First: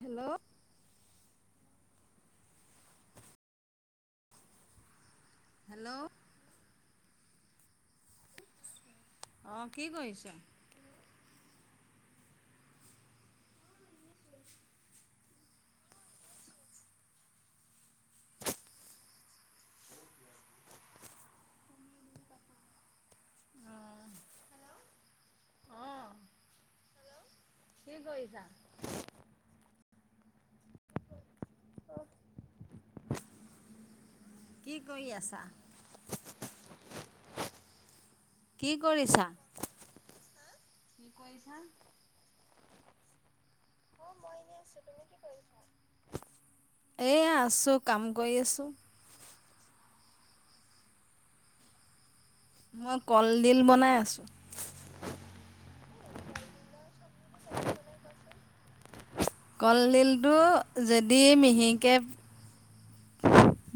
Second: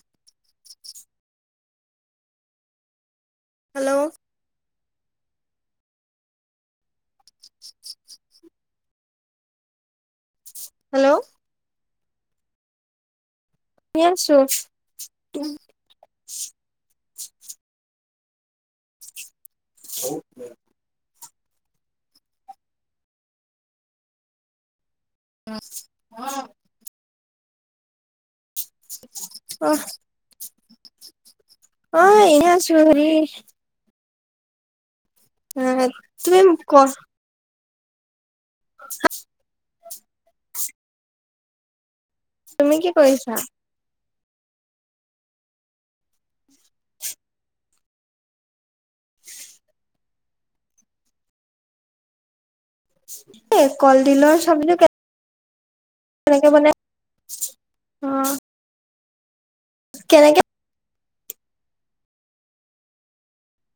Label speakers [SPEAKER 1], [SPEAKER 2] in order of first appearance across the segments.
[SPEAKER 1] Hello?
[SPEAKER 2] Hello?
[SPEAKER 1] Hello? অঁ কি কৰিছে?
[SPEAKER 2] হেল্ল'? শুনি আছো। [unintelligible] অ অ।
[SPEAKER 1] কি কৰিছা?
[SPEAKER 2] অহ অ এনে আছো হেৰি
[SPEAKER 1] কি কৰি আছা?
[SPEAKER 2] এহে, তুমি কচ
[SPEAKER 1] কি কৰিছা? কি কৰিছা?
[SPEAKER 2] তুমি কি কৰিছা?
[SPEAKER 1] এয়া আছো, কাম কৰি আছো। মই কলডিল
[SPEAKER 2] এ
[SPEAKER 1] বনাই
[SPEAKER 2] কল
[SPEAKER 1] আছোঁ।
[SPEAKER 2] দিলৰ সবজি কেনেকে বনাই অ?
[SPEAKER 1] কলডিলটো
[SPEAKER 2] কেনেকে
[SPEAKER 1] যদি মিহিকে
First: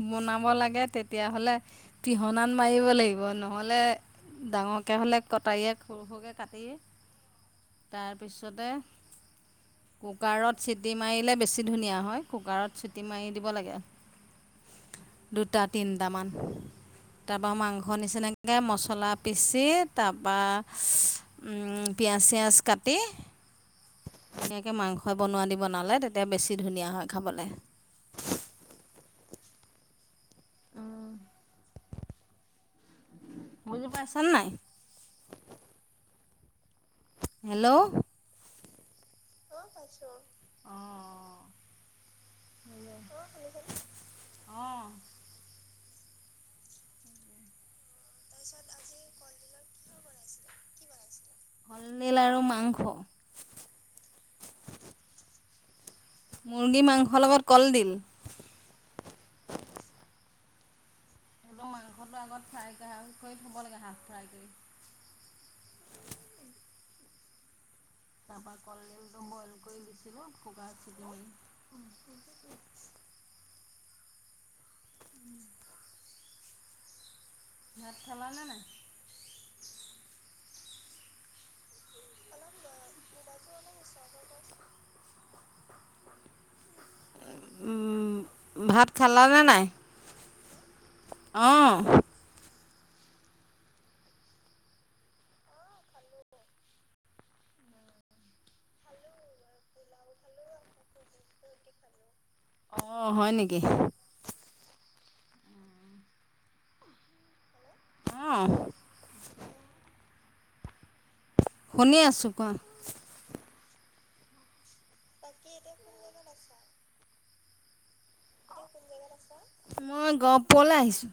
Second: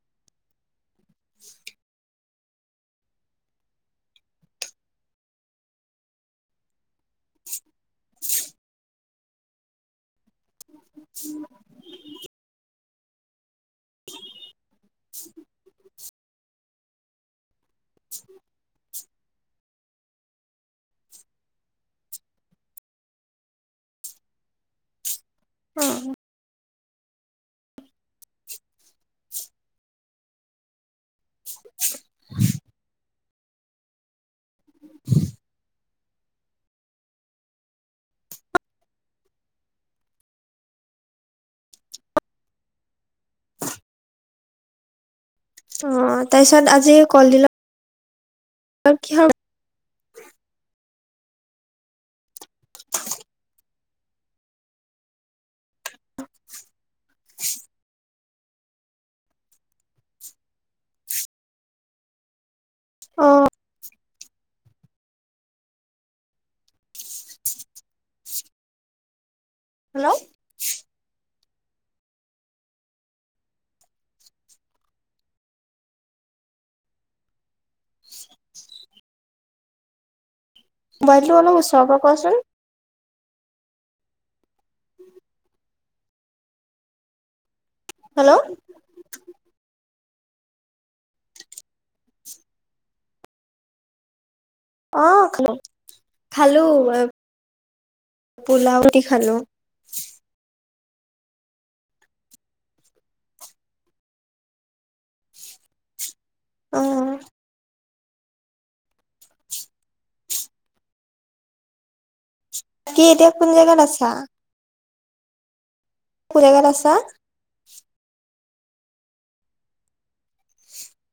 [SPEAKER 1] বনাব লাগে তেতিয়া হলে পিহনাত মাৰিব লাগিব নহলে ডাঙৰকে হ'লে কটাৰীয়ে সৰু সৰুকে কাটি তাৰপিছতে? কুকাৰত চিটি মাৰিলে বেছি ধুনীয়া হয়, কুকাৰত চিটি মাৰি দিব লাগে। দুটা, তিনিটামান তাৰপৰা মাংস নিচিনাকে মছলা পিচি তাৰপৰা ইচ উম পিঁয়াজ - চিয়াজ কাটি ধুনীয়াকে মাংসই বনোৱা দি
[SPEAKER 2] অ
[SPEAKER 1] বনালে তেতিয়া বেছি ধুনীয়া হয় খাবলে। উম বুজি পাইছানে নাই? হেল্ল'? অ পাইছো অ, অ অ। [unintelligible] অ।
[SPEAKER 2] অ তাৰ পিছত আজি কলডিল
[SPEAKER 1] তাৰপিছত আ
[SPEAKER 2] অ কিহ
[SPEAKER 1] কলদিল আৰু মাংস। মুৰ্গী মাংসৰ লগত কলডিল এই মাংসটো আগত ফ্ৰাই কৰি আউট
[SPEAKER 2] অ
[SPEAKER 1] কৰি থ'ব লাগে হাফ ফ্ৰাই কৰি [unintelligible] কৰি
[SPEAKER 2] হেল্ল'?
[SPEAKER 1] [unintelligible] ভাত খালা নে নাই?
[SPEAKER 2] মোবাইলটো অলপ ওচৰৰ পৰা কোৱাচোন?
[SPEAKER 1] উম'
[SPEAKER 2] হেল্ল'
[SPEAKER 1] ভাত খালানে নাই অ
[SPEAKER 2] অ খালো খালো পোলাও দি খালোঁ
[SPEAKER 1] অ' হয় নেকি?
[SPEAKER 2] অ
[SPEAKER 1] অঁ। শুনি আছোঁ কোৱা
[SPEAKER 2] বাকী এতিয়া কোন জেগাত আছা
[SPEAKER 1] বাকী এতিয়া কোন জেগাত
[SPEAKER 2] [unintelligible] আছা
[SPEAKER 1] মই গহপুৰলে আহিছোঁ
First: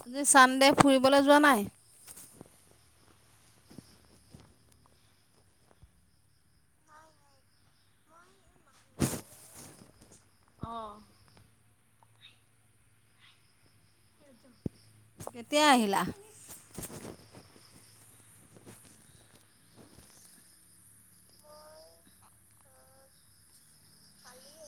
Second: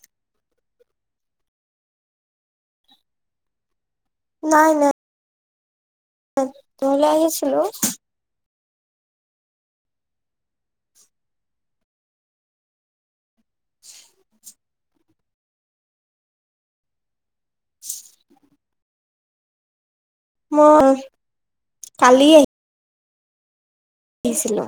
[SPEAKER 1] আজি চানদে ফুৰিবলে যোৱা নাই
[SPEAKER 2] নাই নাই ঘৰলৈ আহিছিলোঁ
[SPEAKER 1] অ কেতিয়া আহিলা
[SPEAKER 2] মই কালি আহি ছিলোঁ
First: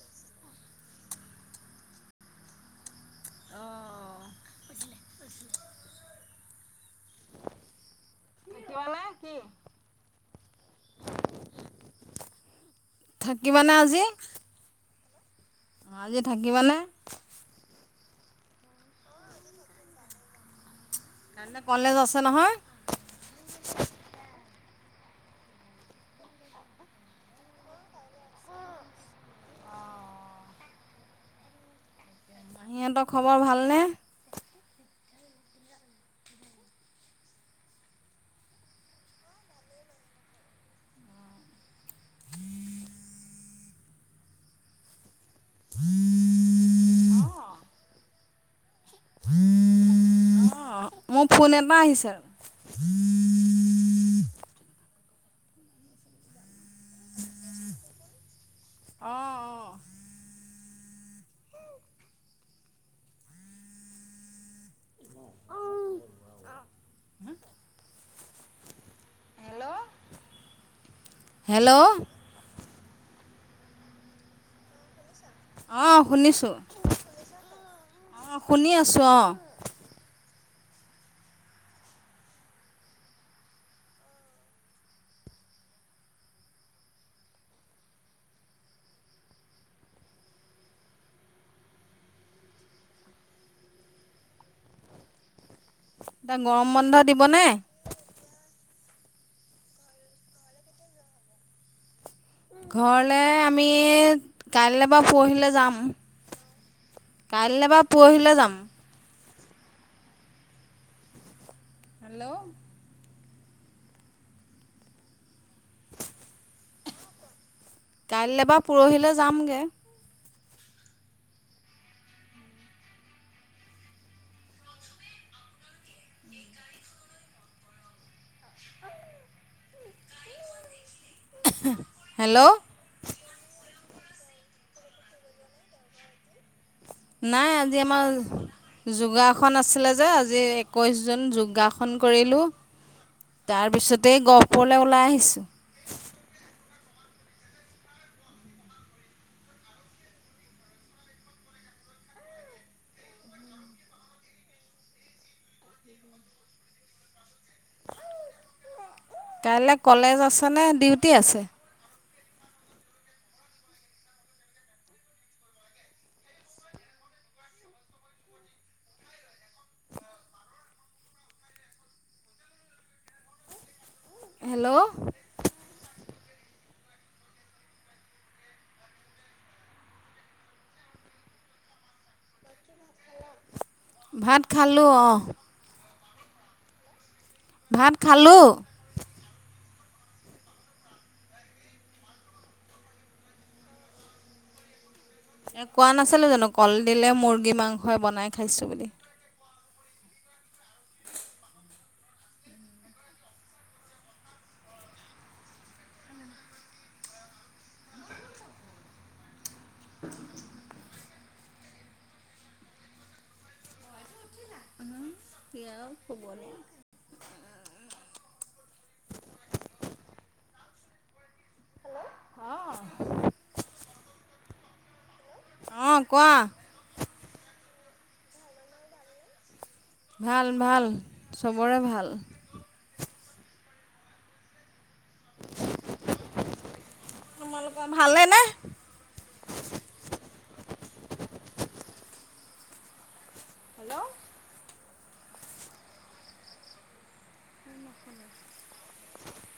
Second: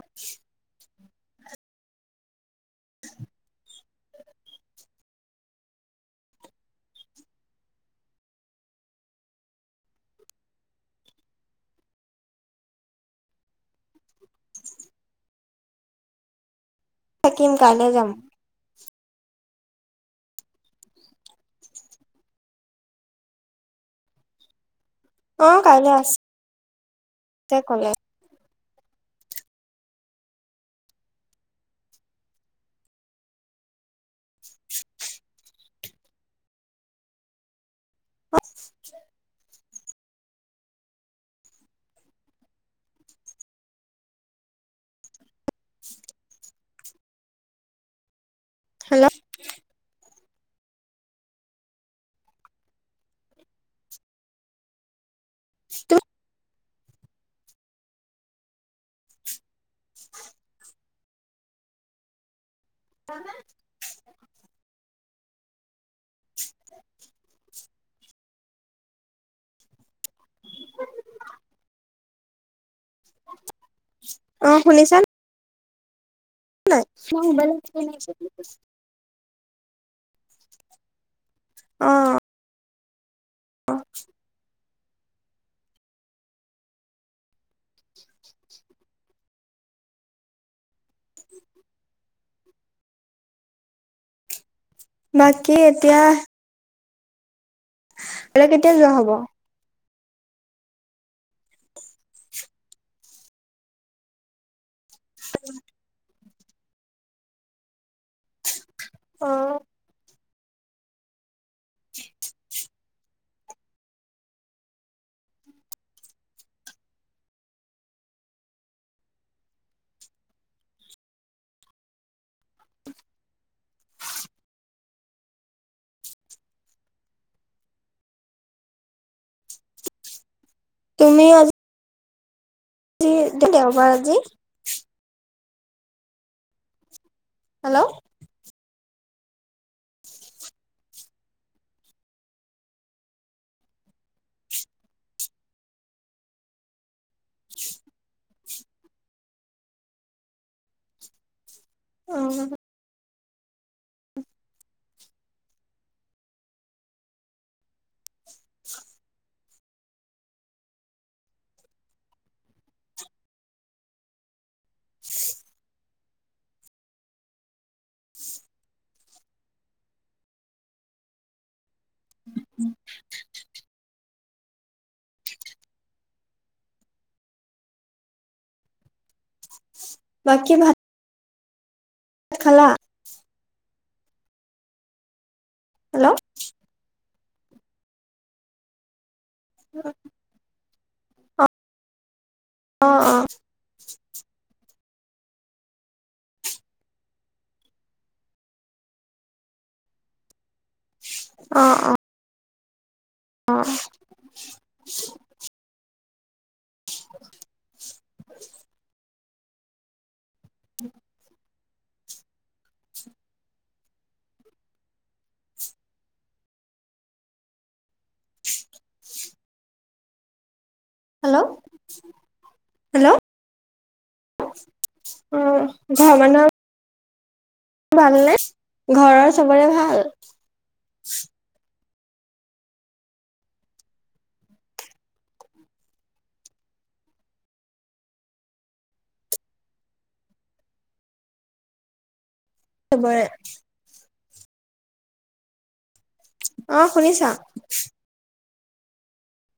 [SPEAKER 2] [inaudible]
[SPEAKER 1] [unintelligible] কি থাকিবানে আজি অ আজি থাকিবানে
[SPEAKER 2] থাকিম কাইলৈ যাম
[SPEAKER 1] কাইলে কলেজ আছে নহয়
[SPEAKER 2] অ কাইলৈ আছ তে কলে
[SPEAKER 1] মাহীহঁতৰ খবৰ ভালনে?
[SPEAKER 2] হেল্ল'
[SPEAKER 1] অঁ মোৰ ফোন এটা আহিছে অ অ
[SPEAKER 2] কাম নাই।
[SPEAKER 1] হেল্ল' হেল্ল'
[SPEAKER 2] অ শুনিছা
[SPEAKER 1] অ শুনিছোঁ।
[SPEAKER 2] নাই মই মোবাইলৰ [unintelligible]
[SPEAKER 1] ছোঁ অ'
[SPEAKER 2] অ অ'। বাকী এতিয়া
[SPEAKER 1] [unintelligible] গৰম বন্ধ দিবনে?
[SPEAKER 2] ঘৰলে কেতিয়া যোৱা হ'ব?
[SPEAKER 1] ঘৰলে আমি কাইলৈ বা পৰহিলে যাম। কাইলৈ বা পৰহিলৈ যাম।
[SPEAKER 2] অ'।
[SPEAKER 1] হেল্ল'? কাইলৈ বা পৰহিলৈ যামগৈ। [unintelligible]
[SPEAKER 2] তুমি আজ
[SPEAKER 1] হেল্ল'?
[SPEAKER 2] [unintelligible] দেওবাৰ আজি।
[SPEAKER 1] নাই আজি
[SPEAKER 2] হেল্ল'
[SPEAKER 1] আমাৰ যোগাসন আছিলে যে আজি একৈছ জুন যোগাসন কৰিলোঁ। তাৰপিছতেই গহপুৰলৈ ওলাই আহিছোঁ।
[SPEAKER 2] অ'।
[SPEAKER 1] কাইলে কলেজ আছে নে ডিউটি আছে?
[SPEAKER 2] [inaudible]
[SPEAKER 1] হেল্ল'?
[SPEAKER 2] বাকী ভাত খালা?
[SPEAKER 1] ভাত খালো অ'।
[SPEAKER 2] হেল্ল'?
[SPEAKER 1] ভাত খালো।
[SPEAKER 2] [inaudible] অ অ', অ'।
[SPEAKER 1] এ, কোৱা নাছিলো জানো কল দিলে, মুৰ্গী মাংসই বনাই খাইছো বুলি।
[SPEAKER 2] অ', অ'। অ'। [inaudible]
[SPEAKER 1] [inaudible]
[SPEAKER 2] [inaudible]
[SPEAKER 1] [unintelligible]
[SPEAKER 2] হেল্ল'? হেল্ল? অ',
[SPEAKER 1] অঁ
[SPEAKER 2] ঘৰৰ
[SPEAKER 1] কোৱা
[SPEAKER 2] মানুহৰ ভালনে, ঘৰৰ চবৰে ভাল?
[SPEAKER 1] ভাল, ভাল চবৰে ভাল। তোমালোকৰ ভালে নে?
[SPEAKER 2] চবৰে।
[SPEAKER 1] হেল্ল'?
[SPEAKER 2] অ', শুনিছা?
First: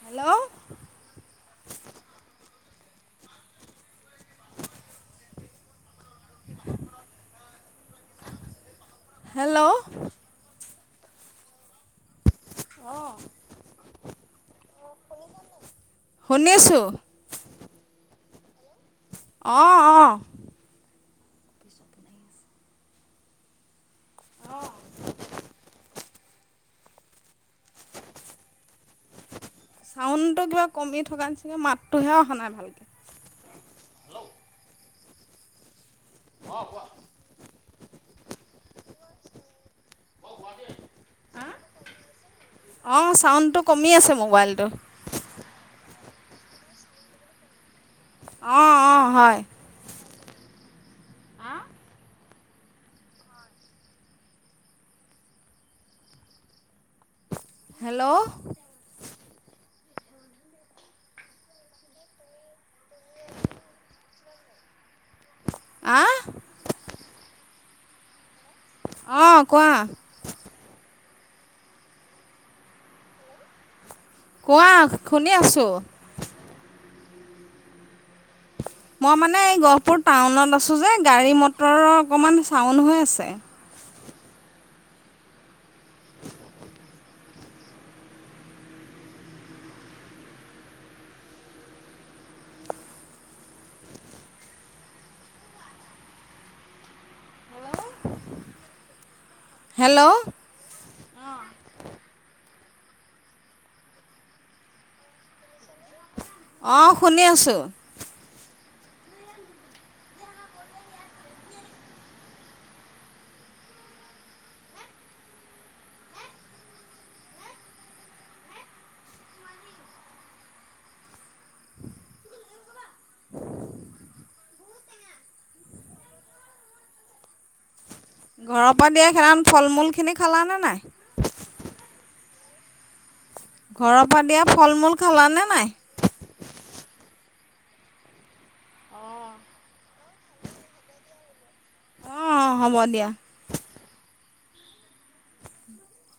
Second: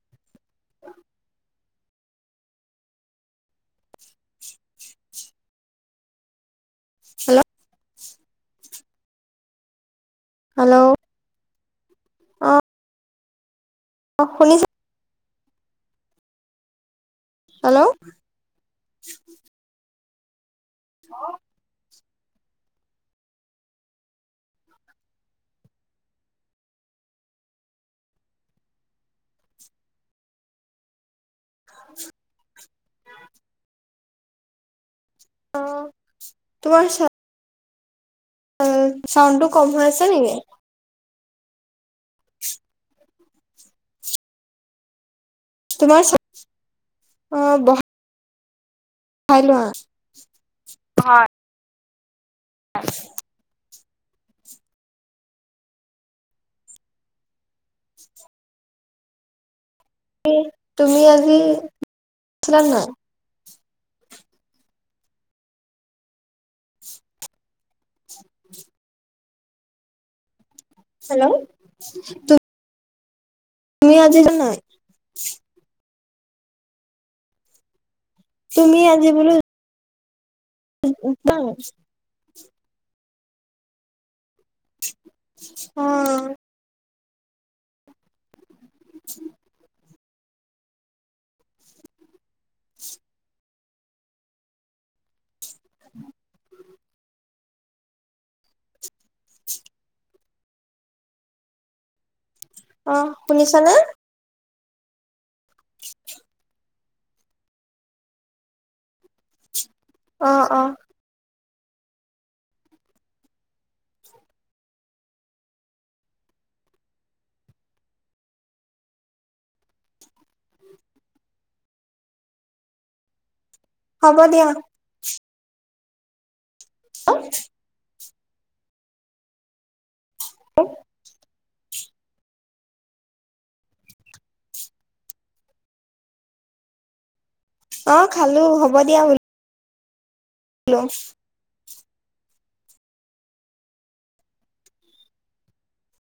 [SPEAKER 1] হেল্ল'?
[SPEAKER 2] হেল্ল'?
[SPEAKER 1] হেল্ল'?
[SPEAKER 2] হেল্লৌ'
[SPEAKER 1] অঁ'
[SPEAKER 2] অঁ' শুনিছা।
[SPEAKER 1] শুনিছো।
[SPEAKER 2] হেল্লৌ'
[SPEAKER 1] অঁ অঁ'
[SPEAKER 2] অ'
[SPEAKER 1] অঁ' চাউণ্ডটো কিবা কমি থকাৰ নিচিনা, মাতটোহে অহা নাই ভালকে।
[SPEAKER 2] অঁ, তোমাৰ চা- অ, চাউণ্ডটো কম হৈ আছে নেকি?
[SPEAKER 1] হাঁ? অঁ' চাউণ্ডটো কমি আছে মোবাইলটো।
[SPEAKER 2] তোমাৰ চা অঁ বহা-
[SPEAKER 1] অঁ' অঁ' হয়
[SPEAKER 2] হাই লোৱা। হয় [unintelligible]
[SPEAKER 1] হেল্লৌ'
[SPEAKER 2] ই তুমি আজি উঠিলানে নাই।
[SPEAKER 1] আঁ' অঁ' কোৱা।
[SPEAKER 2] হেল্লৌ' তু- তুমি আজি যা-
[SPEAKER 1] কোৱা, শুনি আছো।
[SPEAKER 2] তুমি আজি
[SPEAKER 1] মই
[SPEAKER 2] বোলো
[SPEAKER 1] মানে এই গহপুৰ টাউনত আছোঁ যে গাড়ী মটৰৰ অকমান চাউণ্ড হৈ আছে।
[SPEAKER 2] অঁ' [inaudible]
[SPEAKER 1] হেল্লৌ'
[SPEAKER 2] অঁহ শুনিছানে?
[SPEAKER 1] অঁ' শুনি আছো।
[SPEAKER 2] অঁ' অঁ' হ'ব দিয়া। অ'
[SPEAKER 1] ঘৰপা দিয়া সেইদিনাখন ফল-মূল খিনি খালা নে নাই? ঘৰপা দিয়া ফল-মূল খালা নে নাই?
[SPEAKER 2] অঁ' খালো হ'ব দিয়া বুল- লো।
[SPEAKER 1] অঁ অঁ' হ'ব দিয়া। [inaudible]